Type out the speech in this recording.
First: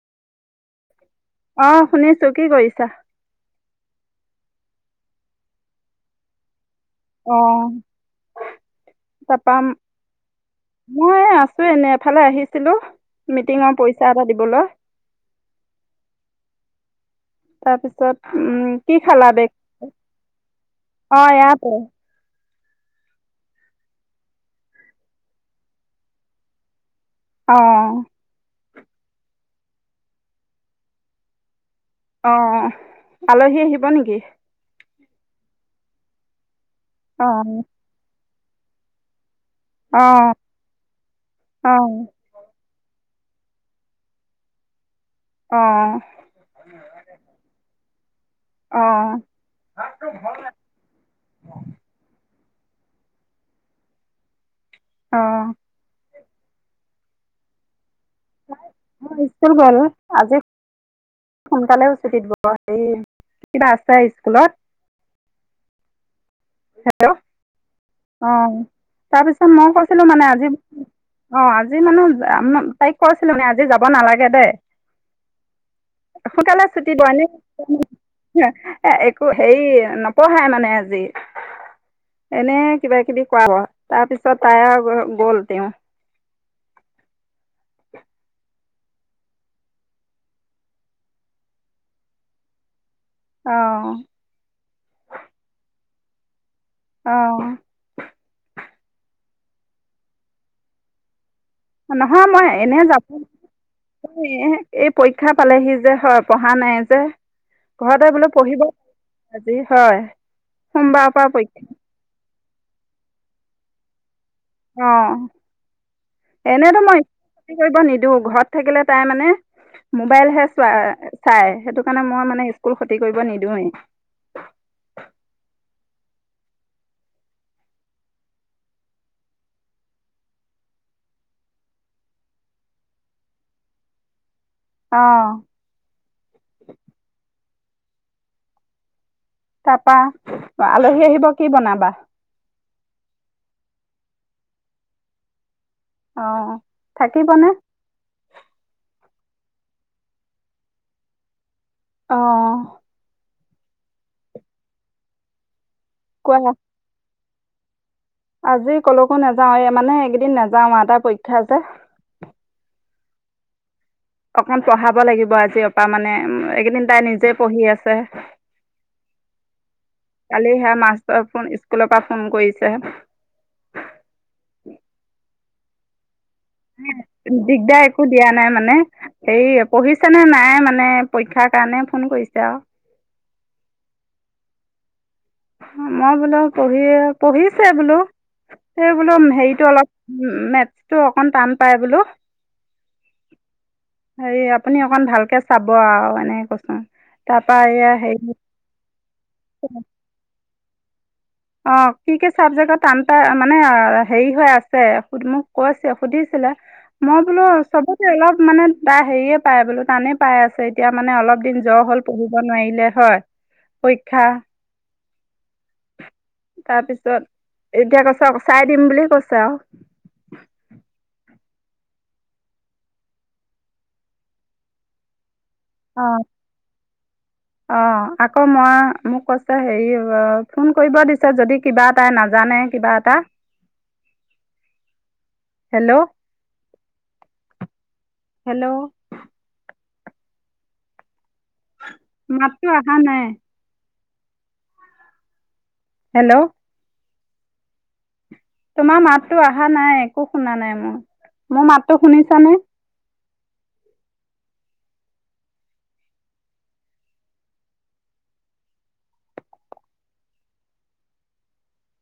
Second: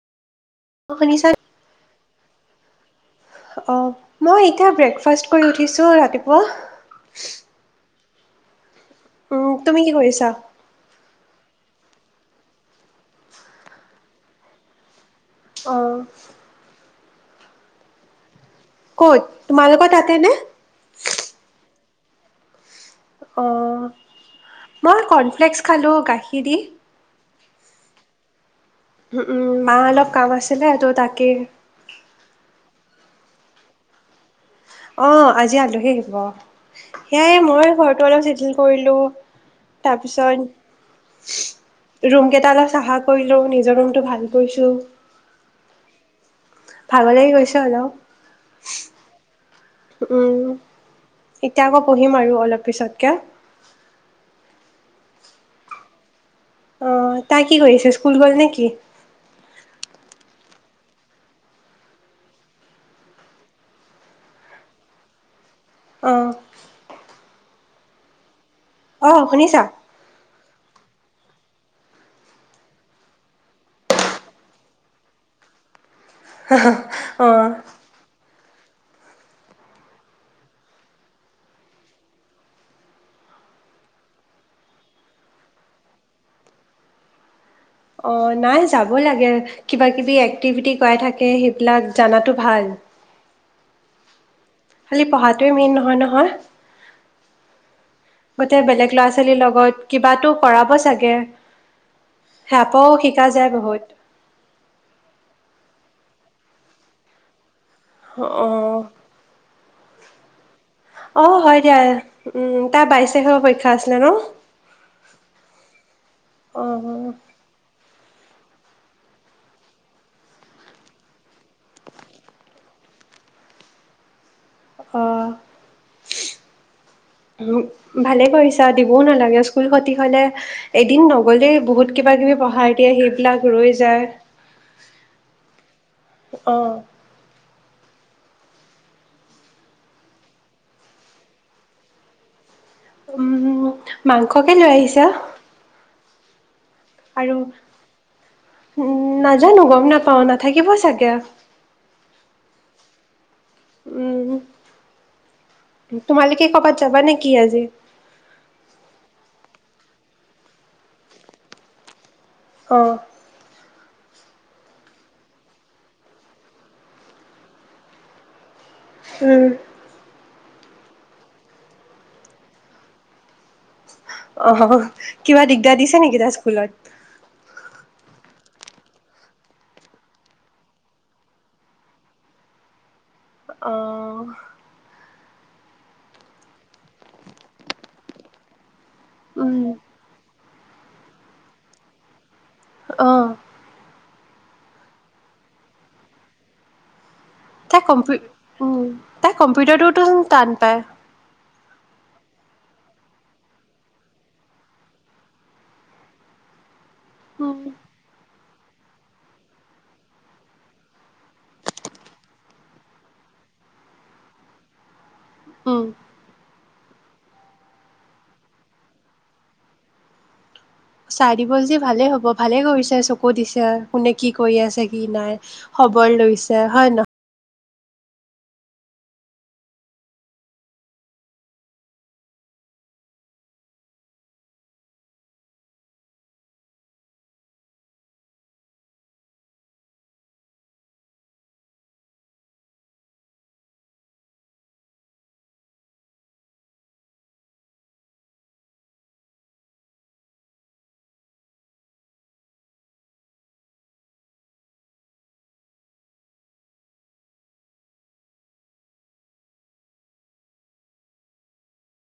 অ', শুনিছা? অ শুনিছোঁ ত কি কৰিছা? অ মই এতিয়া ব্ৰেকফাষ্ট কৰি উঠিছো ৰাতিপুৱা। অ উম তাৰপা তুমি কি কৰিছা? মই আছো এনে এফালে আহিছিলো মিটিঙৰ পইচা এটা দিবলৈ। অহ তাৰপিছত উম কি ক'ত খালা ব্ৰেকট, তোমালোকৰ তাতে নে? অহ ইয়াতে অহ মই কৰ্ণফ্লেক্স খালো গাখীৰ দি। অহ উহো উম মা অলপ কাম আছিলে, তহ তাকেই অহ আলহী আহিব নেকি? অহ আজি আলহি আহিব। অ সেয়াই মই ঘৰটো অলপ চিজিল কৰিলো অ অ তাৰপিছত ৰুম কেইটা চাফা কৰিলো নিজৰ ৰুমতটো ভাল কৰিছো। অহ ভাগৰ লাগি গৈছে অ অ অলপ। উম এতিয়া আকৌ পঢ়িম আৰু অলপ তাৰপিছতকে অহ অহ তাই কি কৰিছে? স্কুল গ'ল নেকি? অহ স্কুল গ'ল আজি সোনকালে চুটি দিব হেৰি কিবা আছে স্কুলত অহ হেল্ল' অহ অ তাৰ পিছত শুনিছা মই কৈছিলো মানে আজি অহ আজি মানে তাইক কৈছিলো যে আজি যাব নালাগে দেই সোনকালে ছুটি দিয়া অ নেকি এহ একো হেৰি নপঢ়াই মানে আজি এনে কিবা কিবি কৰাব তাৰ পিছত তাই গ'ল তেওঁ অহ নাই যাবই লাগে কিবা কিবি এক্টিভিটি কৰাই থাকে সেইবিলাক জনাটো ভাল। অহ খালি পঢ়াতোৱে মেইন নহয় নহয় অ গোটেই বেলেগ ল'ৰা ল'ৰা-ছোৱালীৰ লগত কিবাতো কৰাব চাগে? নহয় মই এনে সেয়াপাও যাব শিকা যায় বহুত এই পৰীক্ষা পালেহি যে হয় পঢ়া নাই যে ঘৰতে বোলো পঢ়িব আজি হয় সোমবাৰৰ পৰা অহ পৰীক্ষা হয় দিয়া উম তাৰ বাইশ তাৰিখৰ পৰা পৰীক্ষা খাই আছিলে ন অহ', অ এনেতো মই কতি [unintelligible] কৰিব নিদিওঁ। ঘৰত থাকিলে তাই মানে মোবাইলহে চোৱা চাই সেইটো কাৰণে মই মানে স্কুল ক্ষতি কৰিব নিদিওঁৱেই। অহ', ভালে কৰিছা দিবও নালাগে স্কুল সতি হলে এদিন নগলেই বহুত কিবা কিবি পঢ়াৰ দিয়ে সেইবিলাক ৰৈ যায়। অ অহ', তাৰপা আলহী আহিব কি বনাবা? উম', মাংসকে লৈ আহিছা। অহ', আৰু উম', নাজানো গম নাপাও নাথাকিব চাগে। অহ', উম', তোমালোকে কোৱা ক'বাত যাব নেকি? কি আজি? আজি ক'লেকো নাযাও এই মানে এইকেইদিন নাযাও ইহঁতৰ পৰীক্ষা যে। অহ', অকন পঢ়াব লাগিব আজিৰ পৰা মানে এইকেইদিন তাই নিজে পঢ়ি আছে। উম', কালি হে মাষ্টৰ ফোন স্কুলৰ পৰা ফোন কৰিছে। তে দিছে নেকি দাস। দিগদাৰ একো দিয়া নাই মানে। এই পঢ়িছে নে নাই মানে পৰীক্ষাৰ কাৰণে ফোন কৰিছে আৰু। অহ', মই বোলো পঢ়ি -পঢ়িছে বোলো। সেই বোলো উম, হেৰিতটো অলপ উম', মেথ তো অকন টান পাই বোলো। অহ', হেৰি আপুনি অকন ভালকে চাব আৰু এনে কৈছে। তাই কম্পি উম', তাই কম্পিউটাৰটোতো টান পায়। অহ', কি-কি চাবজেক্টত টান মানে হেৰি হৈ আছে মোক কৈছে সুধিছিলে। মই বোলো উম, সবতে অলপ। মানে তাৰ হেৰিয়ে পাই বোলো টানে পাই আছে এতিয়া মানে অলপ দিন জ্বৰ হ'ল পঢ়িব নোৱাৰিলে। হয়', পৰীক্ষা অহ', তাৰপিছত এতিয়া কৈছ চাই দিম বুলি কৈছে আৰু। চাইদিব যদি ভালেই হ'ব ভালে কৰিছে চকু দিছে কোনে কি কৰি আছে কি নাই। খবৰ লৈছে হয় নহ। অহ', আকৌ মই মোক কৈছে হেৰি অহ', ফোন কৰিব দিছে যদি কিবা এটাই নাজানে কিবা এটা। হেল্ল', -হেল্ল', মাতটো আহা নাই। হেল্ল', তোমাৰ মাততো অহা নাই একো শুনা নাই মই। মোৰ মাতটো শুনিছানে?